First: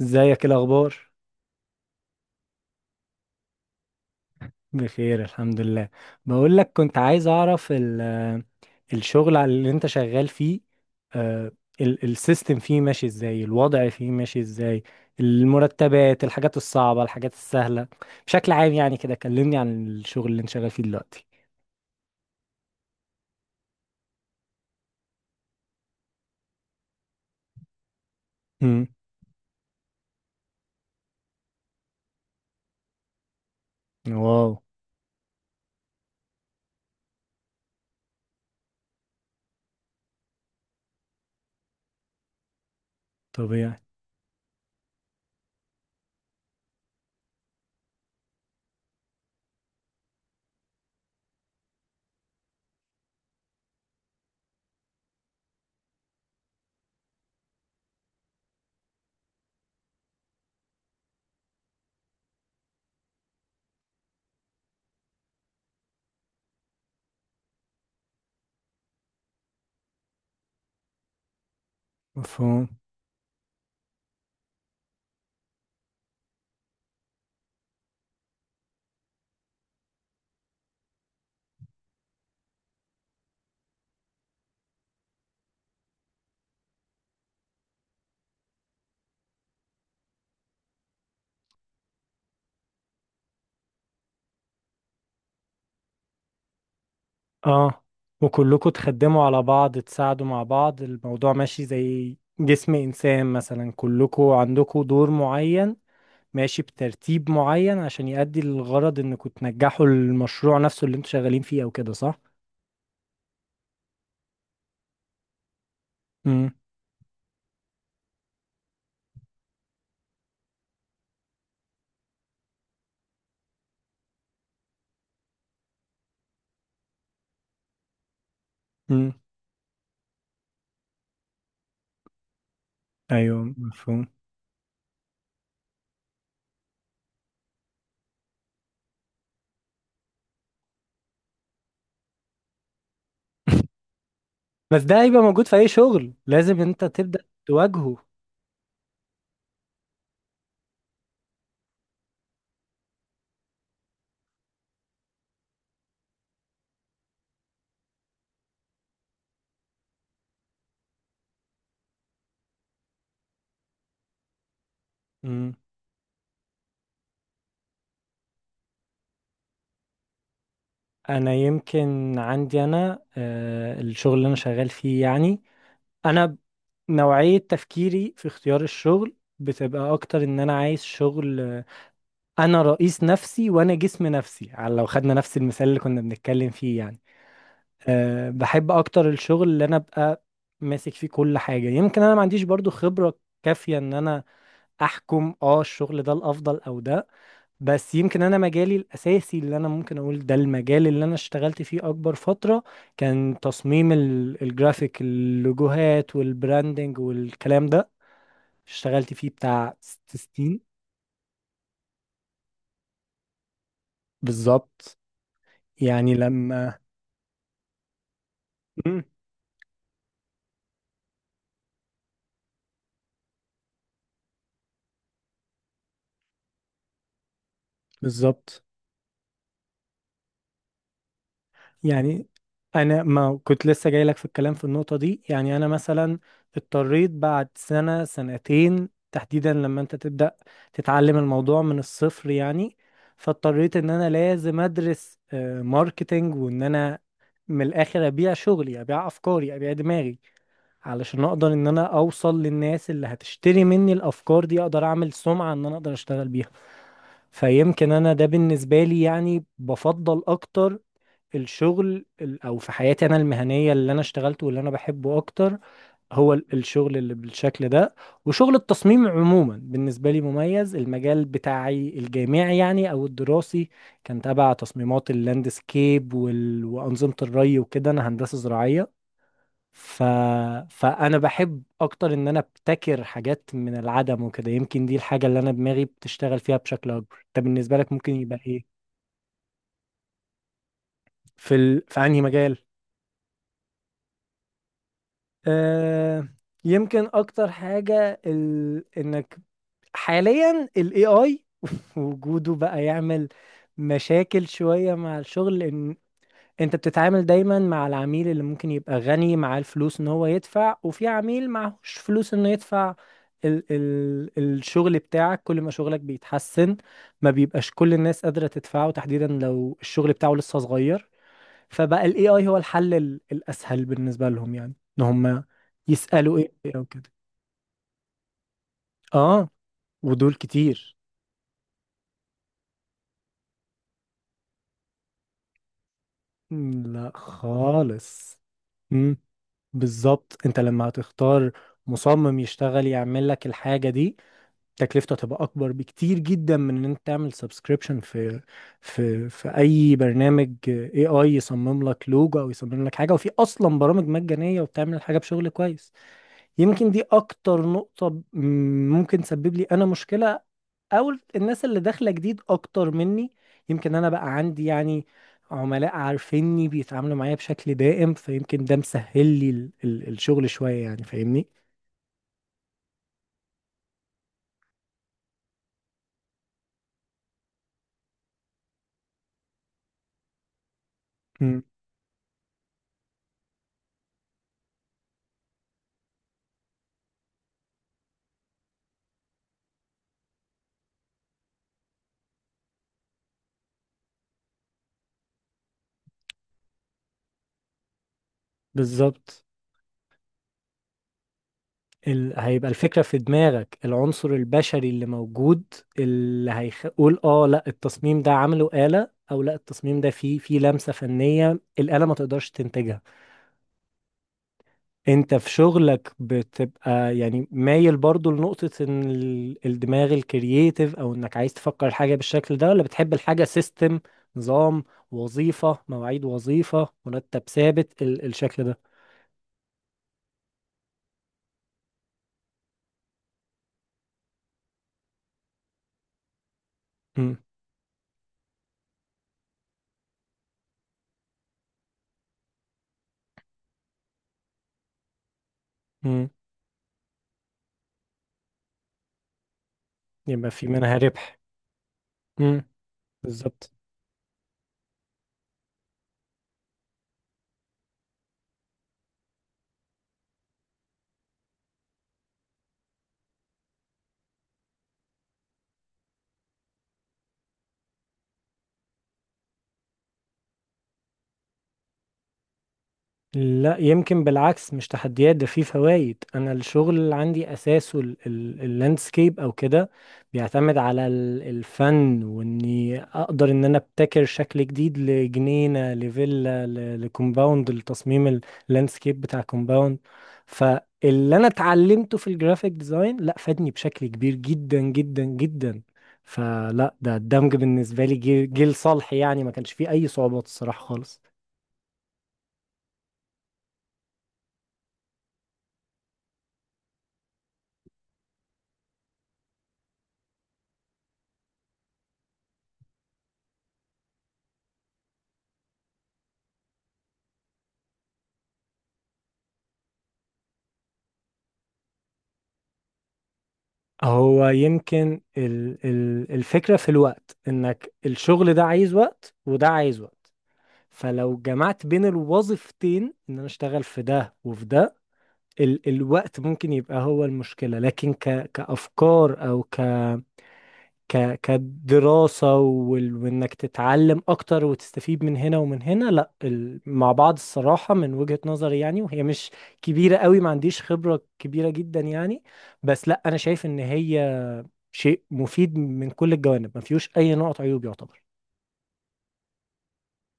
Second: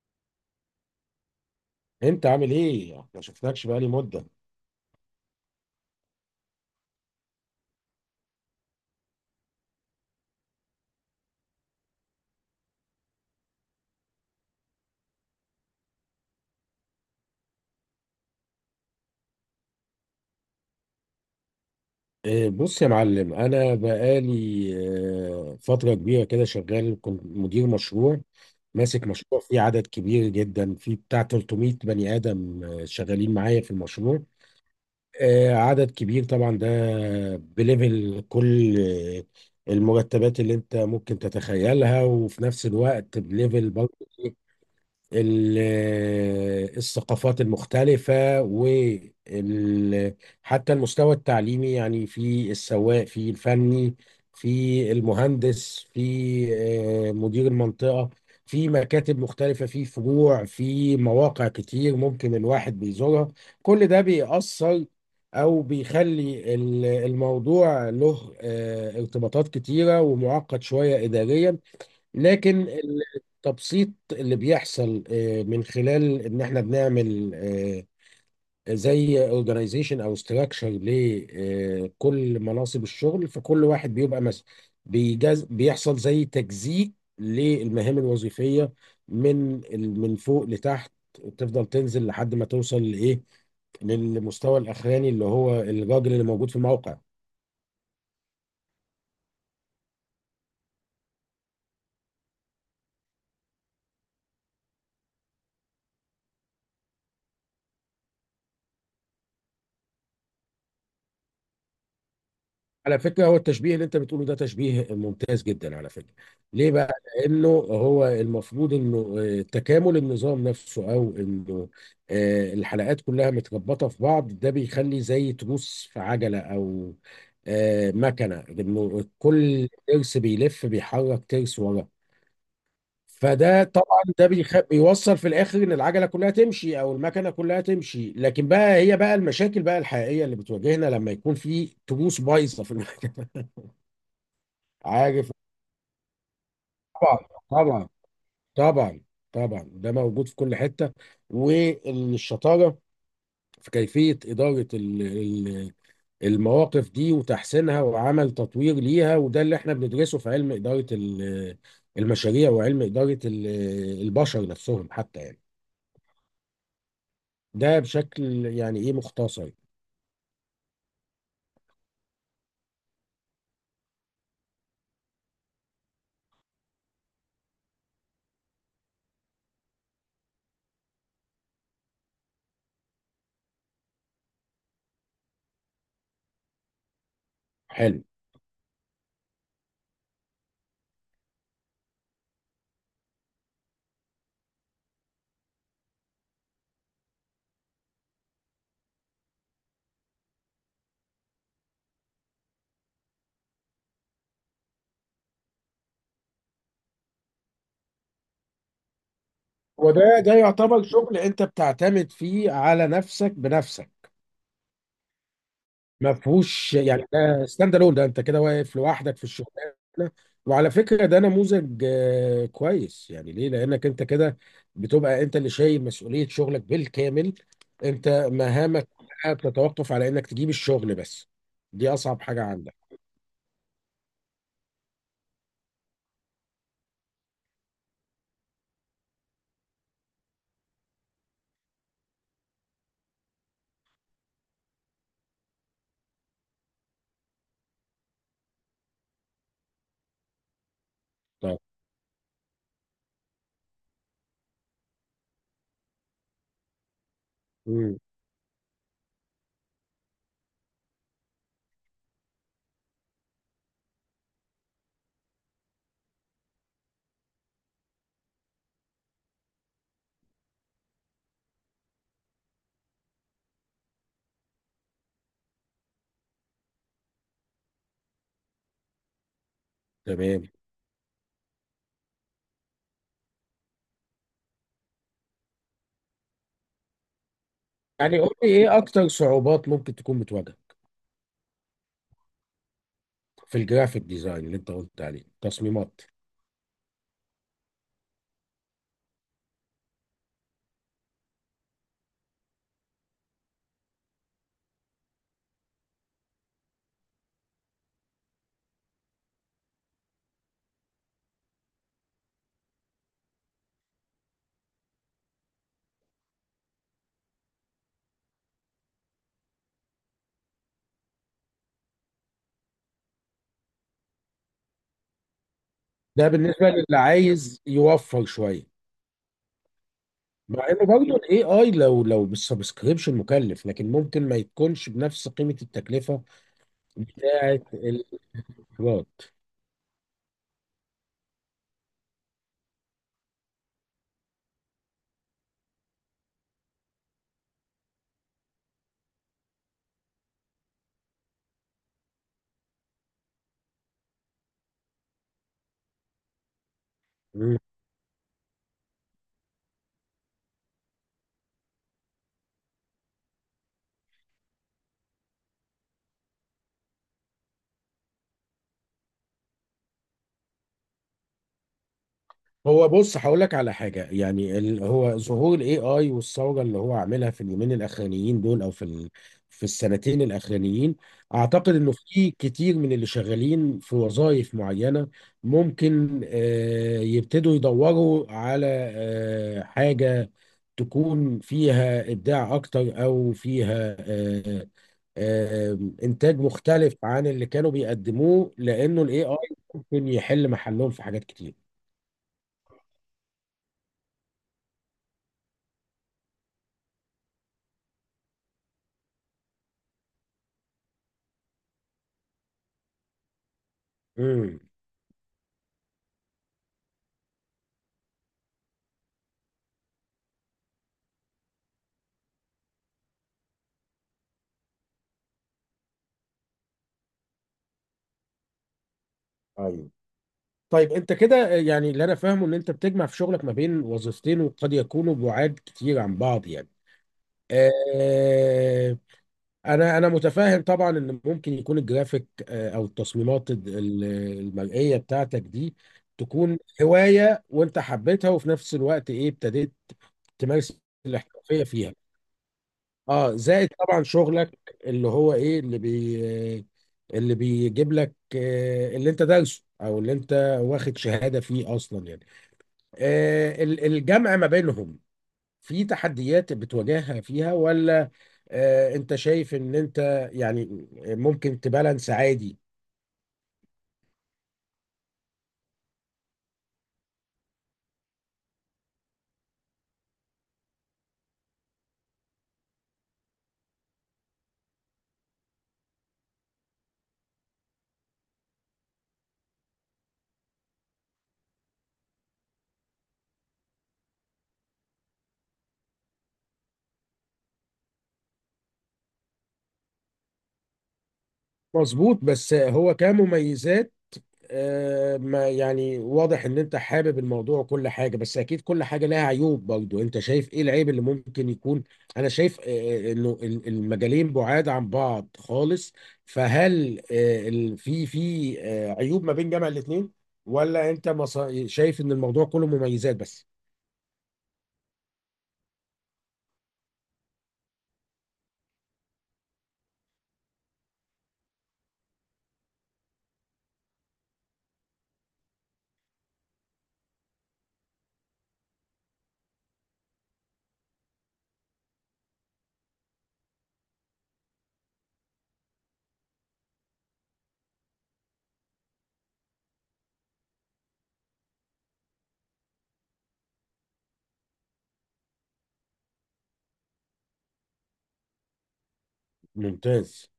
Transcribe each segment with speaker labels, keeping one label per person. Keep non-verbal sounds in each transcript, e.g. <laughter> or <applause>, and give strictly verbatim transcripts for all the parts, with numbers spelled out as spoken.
Speaker 1: ازيك؟ إيه الاخبار؟
Speaker 2: انت عامل ايه؟ ما شفناكش بقالي مده.
Speaker 1: بخير الحمد لله. بقول لك كنت عايز اعرف ال- الشغل على اللي انت شغال فيه. آه، ال- السيستم فيه ماشي ازاي؟ الوضع فيه ماشي ازاي؟ المرتبات، الحاجات الصعبة، الحاجات السهلة. بشكل عام يعني كده كلمني عن الشغل اللي انت شغال فيه دلوقتي.
Speaker 2: إيه، بص يا معلم، انا بقالي آه، فتره كبيره كده شغال. كنت مدير مشروع،
Speaker 1: امم.
Speaker 2: ماسك مشروع فيه عدد كبير جدا، فيه بتاع تلت ميه بني ادم آه، شغالين معايا في المشروع.
Speaker 1: واو.
Speaker 2: آه، عدد كبير طبعا ده. بليفل كل آه، المرتبات اللي انت ممكن تتخيلها، وفي نفس الوقت بليفل
Speaker 1: طبيعي.
Speaker 2: برضه ال- الثقافات المختلفة، وال حتى المستوى التعليمي يعني، في السواق، في الفني، في المهندس، في آه، مدير المنطقة، في مكاتب مختلفة، في فروع، في مواقع كتير ممكن الواحد بيزورها. كل ده بيأثر أو بيخلي ال- الموضوع له آه، ارتباطات كتيرة ومعقد شوية إداريا. لكن
Speaker 1: مفهوم.
Speaker 2: ال- التبسيط اللي بيحصل آه، من خلال ان احنا بنعمل آه، زي اورجانيزيشن او ستراكشر لكل مناصب الشغل، فكل واحد بيبقى مس بيجز، بيحصل زي تجزيء للمهام الوظيفية، من ال- من فوق لتحت، تفضل تنزل لحد ما توصل لايه، للمستوى الاخراني اللي هو الراجل اللي موجود في الموقع.
Speaker 1: اه، وكلكم تخدموا على بعض، تساعدوا مع بعض، الموضوع ماشي زي جسم انسان مثلا، كلكم عندكم دور معين، ماشي بترتيب معين عشان يؤدي للغرض انكم تنجحوا المشروع نفسه اللي انتوا شغالين فيه، او كده صح؟
Speaker 2: على فكرة، هو التشبيه اللي انت بتقوله ده تشبيه ممتاز جدا على فكرة.
Speaker 1: امم.
Speaker 2: ليه بقى؟ لانه هو المفروض انه آه، تكامل النظام نفسه، او انه آه، الحلقات كلها متربطة في بعض. ده بيخلي زي تروس في عجلة او آه، مكنة، انه
Speaker 1: امم.
Speaker 2: كل ترس بيلف بيحرك ترس وراه.
Speaker 1: ايوه،
Speaker 2: فده طبعا
Speaker 1: مفهوم.
Speaker 2: ده بيخ... بيوصل في الاخر ان العجله كلها تمشي او المكنه كلها تمشي. لكن بقى، هي بقى المشاكل بقى الحقيقيه اللي بتواجهنا لما يكون في تروس بايظه في المكنه.
Speaker 1: <laughs> بس ده هيبقى
Speaker 2: عارف،
Speaker 1: موجود في اي شغل، لازم انت
Speaker 2: طبعا
Speaker 1: تبدأ
Speaker 2: طبعا
Speaker 1: تواجهه.
Speaker 2: طبعا. طبعا ده موجود في كل حته، والشطاره في كيفيه اداره ال- ال- المواقف دي وتحسينها وعمل تطوير ليها. وده اللي احنا بندرسه في علم اداره ال- المشاريع وعلم اداره ال- البشر نفسهم حتى يعني.
Speaker 1: امم.
Speaker 2: ده بشكل يعني ايه مختصر.
Speaker 1: انا يمكن عندي، انا آه الشغل اللي انا شغال فيه يعني، انا نوعية تفكيري في اختيار الشغل بتبقى اكتر ان انا عايز شغل، آه، انا رئيس نفسي وانا جسم نفسي، على لو خدنا نفس المثال اللي كنا بنتكلم فيه يعني.
Speaker 2: حلو.
Speaker 1: أه، بحب اكتر الشغل اللي انا ابقى ماسك فيه كل حاجة. يمكن انا ما عنديش برضو خبرة كافية ان انا احكم اه الشغل ده الافضل او ده، بس يمكن انا مجالي الاساسي اللي انا ممكن اقول ده المجال اللي انا اشتغلت فيه اكبر فترة كان تصميم ال- الجرافيك، اللوجوهات والبراندنج والكلام ده. اشتغلت فيه بتاع ست
Speaker 2: وده ده
Speaker 1: سنين
Speaker 2: يعتبر شغل انت بتعتمد فيه على نفسك بنفسك،
Speaker 1: بالظبط.
Speaker 2: ما
Speaker 1: يعني
Speaker 2: فيهوش
Speaker 1: لما
Speaker 2: يعني، ده ستاند الون، ده انت كده واقف
Speaker 1: مم.
Speaker 2: لوحدك في الشغلانه. وعلى فكره ده نموذج آه، كويس يعني، ليه؟ لانك انت كده بتبقى انت اللي شايل مسؤوليه شغلك بالكامل. انت
Speaker 1: بالظبط
Speaker 2: مهامك كلها بتتوقف على انك تجيب الشغل بس، دي اصعب
Speaker 1: يعني،
Speaker 2: حاجه عندك.
Speaker 1: انا ما كنت لسه جاي لك في الكلام في النقطة دي يعني. انا مثلا اضطريت بعد سنة سنتين تحديدا، لما انت تبدأ تتعلم الموضوع من الصفر يعني، فاضطريت ان انا لازم ادرس آه، ماركتينج، وان انا من الاخر ابيع شغلي، ابيع افكاري، ابيع دماغي، علشان اقدر
Speaker 2: طب
Speaker 1: ان انا اوصل للناس اللي هتشتري مني الافكار دي، اقدر اعمل سمعة ان انا اقدر اشتغل بيها. فيمكن
Speaker 2: مم.
Speaker 1: انا ده بالنسبة لي يعني، بفضل اكتر الشغل ال- او في حياتي انا المهنيه اللي انا اشتغلته واللي انا بحبه اكتر هو ال- الشغل اللي بالشكل ده. وشغل التصميم عموما بالنسبه لي مميز. المجال بتاعي الجامعي يعني، او الدراسي، كان تبع تصميمات اللاندسكيب وال... وانظمه الري وكده، انا هندسه زراعيه. ف...
Speaker 2: تمام.
Speaker 1: فانا بحب اكتر ان انا ابتكر حاجات من العدم وكده. يمكن دي الحاجه اللي انا دماغي بتشتغل فيها بشكل اكبر. انت بالنسبه لك ممكن
Speaker 2: يعني قول
Speaker 1: يبقى
Speaker 2: لي،
Speaker 1: ايه؟
Speaker 2: ايه اكتر صعوبات ممكن تكون بتواجهك
Speaker 1: في ال... في انهي مجال؟
Speaker 2: في الجرافيك ديزاين اللي انت قلت عليه تصميمات؟
Speaker 1: آه. يمكن اكتر حاجة ال... انك حاليا ال A I <laughs> وجوده بقى يعمل مشاكل شوية مع الشغل، لان انت بتتعامل دايما مع العميل اللي ممكن يبقى غني، معاه الفلوس ان هو يدفع، وفي عميل معهوش فلوس انه يدفع. ال... ال... الشغل بتاعك كل ما شغلك بيتحسن ما بيبقاش كل الناس قادرة تدفعه، تحديدا لو الشغل بتاعه لسه صغير. فبقى الاي اي هو الحل ال- الاسهل بالنسبه لهم يعني، ان هم
Speaker 2: ده
Speaker 1: يسالوا ايه
Speaker 2: بالنسبه
Speaker 1: إيه او
Speaker 2: للي
Speaker 1: كده.
Speaker 2: عايز يوفر شويه.
Speaker 1: اه، ودول
Speaker 2: مع انه
Speaker 1: كتير.
Speaker 2: برضه الاي اي لو لو بالسبسكريبشن مكلف، لكن ممكن ما يكونش بنفس قيمه التكلفه
Speaker 1: مم. لا
Speaker 2: بتاعه،
Speaker 1: خالص. مم.
Speaker 2: الايراد.
Speaker 1: بالظبط. انت لما هتختار مصمم يشتغل يعمل لك الحاجه دي، تكلفته هتبقى اكبر بكتير جدا من ان انت تعمل سبسكريبشن في في في اي برنامج اي اي، يصمم لك لوجو او يصمم لك حاجه. وفي اصلا برامج مجانيه وبتعمل الحاجه بشغل كويس. يمكن دي اكتر نقطة ب- ممكن تسبب لي انا مشكلة، او الناس اللي داخلة جديد اكتر مني. يمكن انا بقى عندي يعني عملاء عارفيني بيتعاملوا معايا بشكل دائم، فيمكن ده مسهل لي ال ال الشغل شوية يعني، فاهمني؟
Speaker 2: هو بص هقول لك على حاجه يعني، ال... هو ظهور الاي اي والثوره اللي هو عاملها في اليومين الاخرانيين دول، او في ال... في السنتين الاخرانيين،
Speaker 1: مم.
Speaker 2: اعتقد انه في كتير من اللي شغالين في وظائف معينه ممكن آه يبتدوا يدوروا على آه حاجه تكون فيها ابداع اكتر، او فيها آه آه انتاج مختلف عن اللي كانوا بيقدموه، لانه الاي اي
Speaker 1: بالظبط.
Speaker 2: ممكن يحل محلهم في حاجات كتير.
Speaker 1: ال هيبقى الفكرة في دماغك، العنصر البشري اللي موجود اللي هيقول اه لا التصميم ده عمله آلة، او لا التصميم ده فيه فيه لمسة فنية الآلة ما تقدرش تنتجها.
Speaker 2: مم.
Speaker 1: انت في شغلك بتبقى يعني مايل برضو لنقطة ان ال- الدماغ الكرييتيف، او انك عايز تفكر الحاجة بالشكل ده، ولا بتحب الحاجة سيستم، نظام، وظيفة مواعيد، وظيفة مرتب ثابت، ال الشكل ده.
Speaker 2: ايوه. طيب انت كده يعني، اللي انا فاهمه ان انت بتجمع في شغلك ما بين وظيفتين، وقد يكونوا بعاد كتير عن بعض يعني.
Speaker 1: امم.
Speaker 2: آه، انا انا متفاهم طبعا ان ممكن يكون الجرافيك آه، او التصميمات ال- ال- المرئيه بتاعتك دي
Speaker 1: امم.
Speaker 2: تكون هوايه وانت حبيتها، وفي نفس الوقت ايه ابتديت
Speaker 1: يبقى في
Speaker 2: تمارس
Speaker 1: منها ربح.
Speaker 2: الاحترافيه فيها.
Speaker 1: امم.
Speaker 2: اه، زائد
Speaker 1: بالظبط.
Speaker 2: طبعا شغلك اللي هو ايه، اللي بي اللي بيجيب لك آه، اللي انت دارسه، او اللي انت واخد شهادة فيه اصلا يعني. آه، ال- الجمع ما بينهم في تحديات بتواجهها فيها، ولا آه، انت شايف ان انت يعني ممكن تبالانس عادي؟
Speaker 1: لا، يمكن بالعكس، مش تحديات، ده فيه فوائد. انا الشغل اللي عندي اساسه اللاندسكيب او كده، بيعتمد على ال- الفن، واني اقدر ان انا ابتكر شكل جديد لجنينة، لفيلا، ل- لكومباوند، لتصميم اللاندسكيب بتاع كومباوند. فاللي انا اتعلمته في الجرافيك ديزاين لا فادني بشكل كبير جدا جدا جدا. فلا، ده الدمج بالنسبة لي جيل جيل صالح يعني، ما كانش فيه اي صعوبات الصراحة خالص.
Speaker 2: مظبوط. بس هو كمميزات آه، ما يعني واضح ان انت حابب الموضوع وكل حاجة، بس اكيد كل حاجة لها عيوب برضو. انت شايف ايه العيب اللي ممكن يكون؟ انا شايف آه، آه، انه ال- المجالين بعاد عن بعض خالص، فهل آه، ال- في في آه، عيوب ما بين جامع الاثنين، ولا انت مص- شايف ان الموضوع كله مميزات بس؟
Speaker 1: هو يمكن ال ال الفكرة في الوقت، انك الشغل ده عايز وقت وده عايز وقت، فلو جمعت بين الوظيفتين ان انا اشتغل في ده وفي ده، ال الوقت ممكن يبقى هو المشكلة. لكن ك كأفكار او ك ك كدراسة وال وانك تتعلم اكتر وتستفيد من هنا ومن هنا، لا ال مع بعض الصراحة، من وجهة نظري يعني، وهي مش كبيرة قوي، ما عنديش خبرة كبيرة جدا يعني. بس لا، انا شايف ان هي شيء مفيد من كل الجوانب، ما فيهوش اي نقط عيوب يعتبر.
Speaker 2: ممتاز.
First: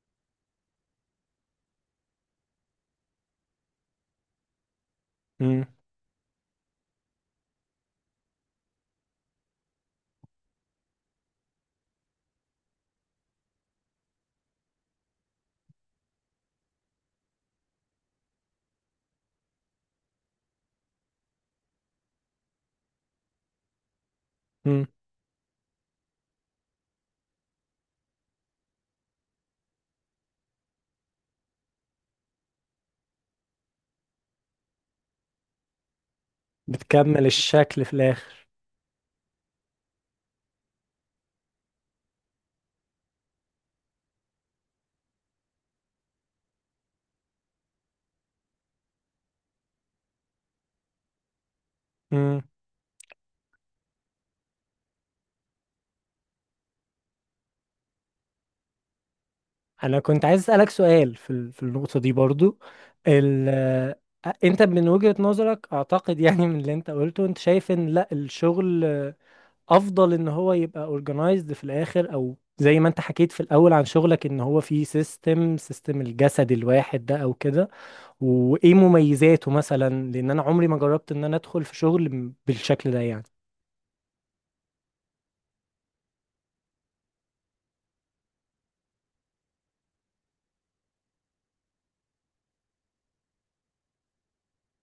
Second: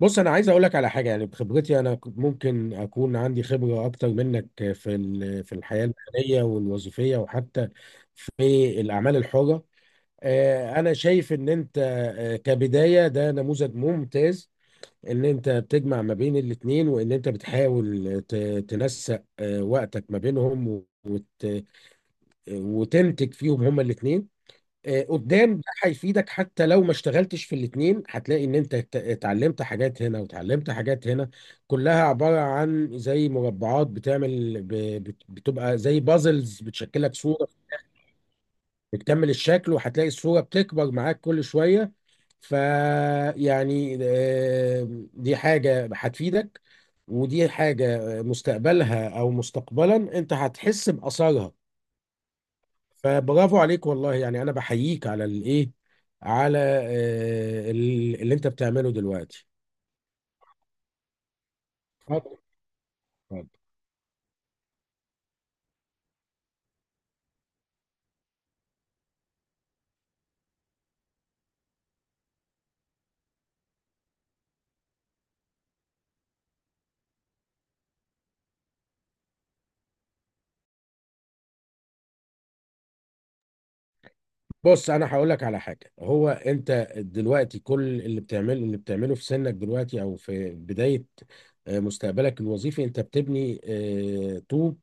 Speaker 2: بص انا عايز اقول لك على حاجة يعني، بخبرتي انا ك- ممكن اكون عندي خبرة اكتر منك في ال- في
Speaker 1: مم.
Speaker 2: الحياة المهنية والوظيفية، وحتى في الاعمال الحرة. آه، انا شايف ان انت آه، كبداية ده نموذج ممتاز. ان انت بتجمع ما بين الاتنين، وان انت بتحاول ت- تنسق آه، وقتك ما بينهم، وت... وتنتج فيهم هما الاتنين.
Speaker 1: مم.
Speaker 2: آه، قدام ده هيفيدك، حتى لو ما اشتغلتش في الاتنين هتلاقي ان انت ات- اتعلمت حاجات هنا وتعلمت حاجات هنا. كلها عبارة عن زي مربعات بتعمل ب... بت- بتبقى زي بازلز بتشكلك
Speaker 1: بتكمل
Speaker 2: صورة،
Speaker 1: الشكل في الاخر.
Speaker 2: بتكمل الشكل. وهتلاقي الصورة بتكبر معاك كل شوية. فيعني دي حاجة هتفيدك، ودي حاجة مستقبلها أو مستقبلا أنت هتحس بأثرها.
Speaker 1: مم.
Speaker 2: فبرافو عليك، والله يعني أنا بحييك على الإيه، على آه، ال- اللي أنت بتعمله دلوقتي.
Speaker 1: انا كنت عايز اسالك سؤال في ال- في النقطه دي
Speaker 2: اتفضل.
Speaker 1: برضو. ال آه، انت من وجهه نظرك، اعتقد يعني من اللي انت قلته، انت شايف ان لا الشغل، آه، افضل ان هو يبقى اورجنايزد في الاخر، او زي ما انت حكيت في الاول عن شغلك ان هو فيه سيستم، سيستم الجسد الواحد ده او كده. وايه مميزاته مثلا؟ لان انا عمري ما جربت ان انا ادخل في شغل بالشكل ده يعني.
Speaker 2: بص انا هقول لك على حاجه، هو انت دلوقتي كل اللي بتعمله، اللي بتعمله في سنك دلوقتي او في بدايه آه، مستقبلك الوظيفي، انت بتبني آه، طوب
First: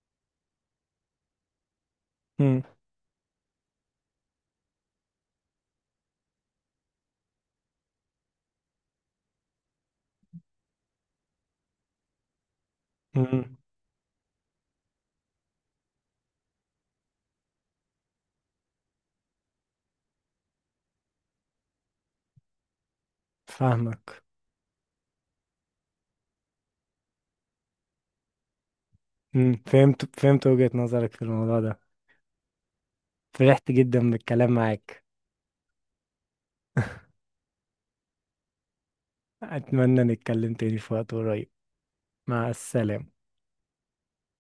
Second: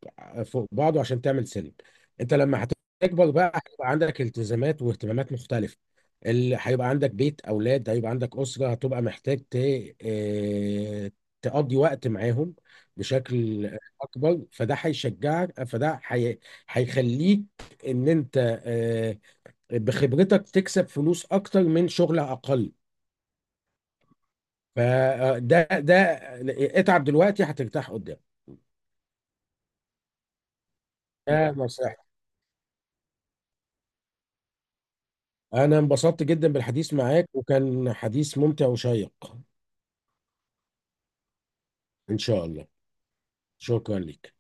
Speaker 2: فوق بعضه عشان تعمل سلم. انت
Speaker 1: مم.
Speaker 2: لما هتكبر بقى، هيبقى عندك التزامات واهتمامات مختلفه، اللي هيبقى عندك بيت، اولاد، هيبقى عندك اسره، هتبقى محتاج ت... آه، تقضي وقت معاهم
Speaker 1: مم.
Speaker 2: بشكل اكبر. فده هيشجعك، فده هي... هيخليك ان انت آه، بخبرتك تكسب فلوس اكتر من شغل اقل.
Speaker 1: فاهمك.
Speaker 2: فده ده، اتعب دلوقتي هترتاح قدام.
Speaker 1: مم. فهمت، فهمت وجهة نظرك في
Speaker 2: ده
Speaker 1: الموضوع ده.
Speaker 2: نصيحتي.
Speaker 1: فرحت جدا بالكلام معاك.
Speaker 2: انا انبسطت جدا بالحديث
Speaker 1: <laughs>
Speaker 2: معاك، وكان حديث ممتع وشيق.
Speaker 1: أتمنى نتكلم تاني في وقت قريب.
Speaker 2: ان شاء
Speaker 1: مع
Speaker 2: الله.
Speaker 1: السلامة.
Speaker 2: شكرا لك.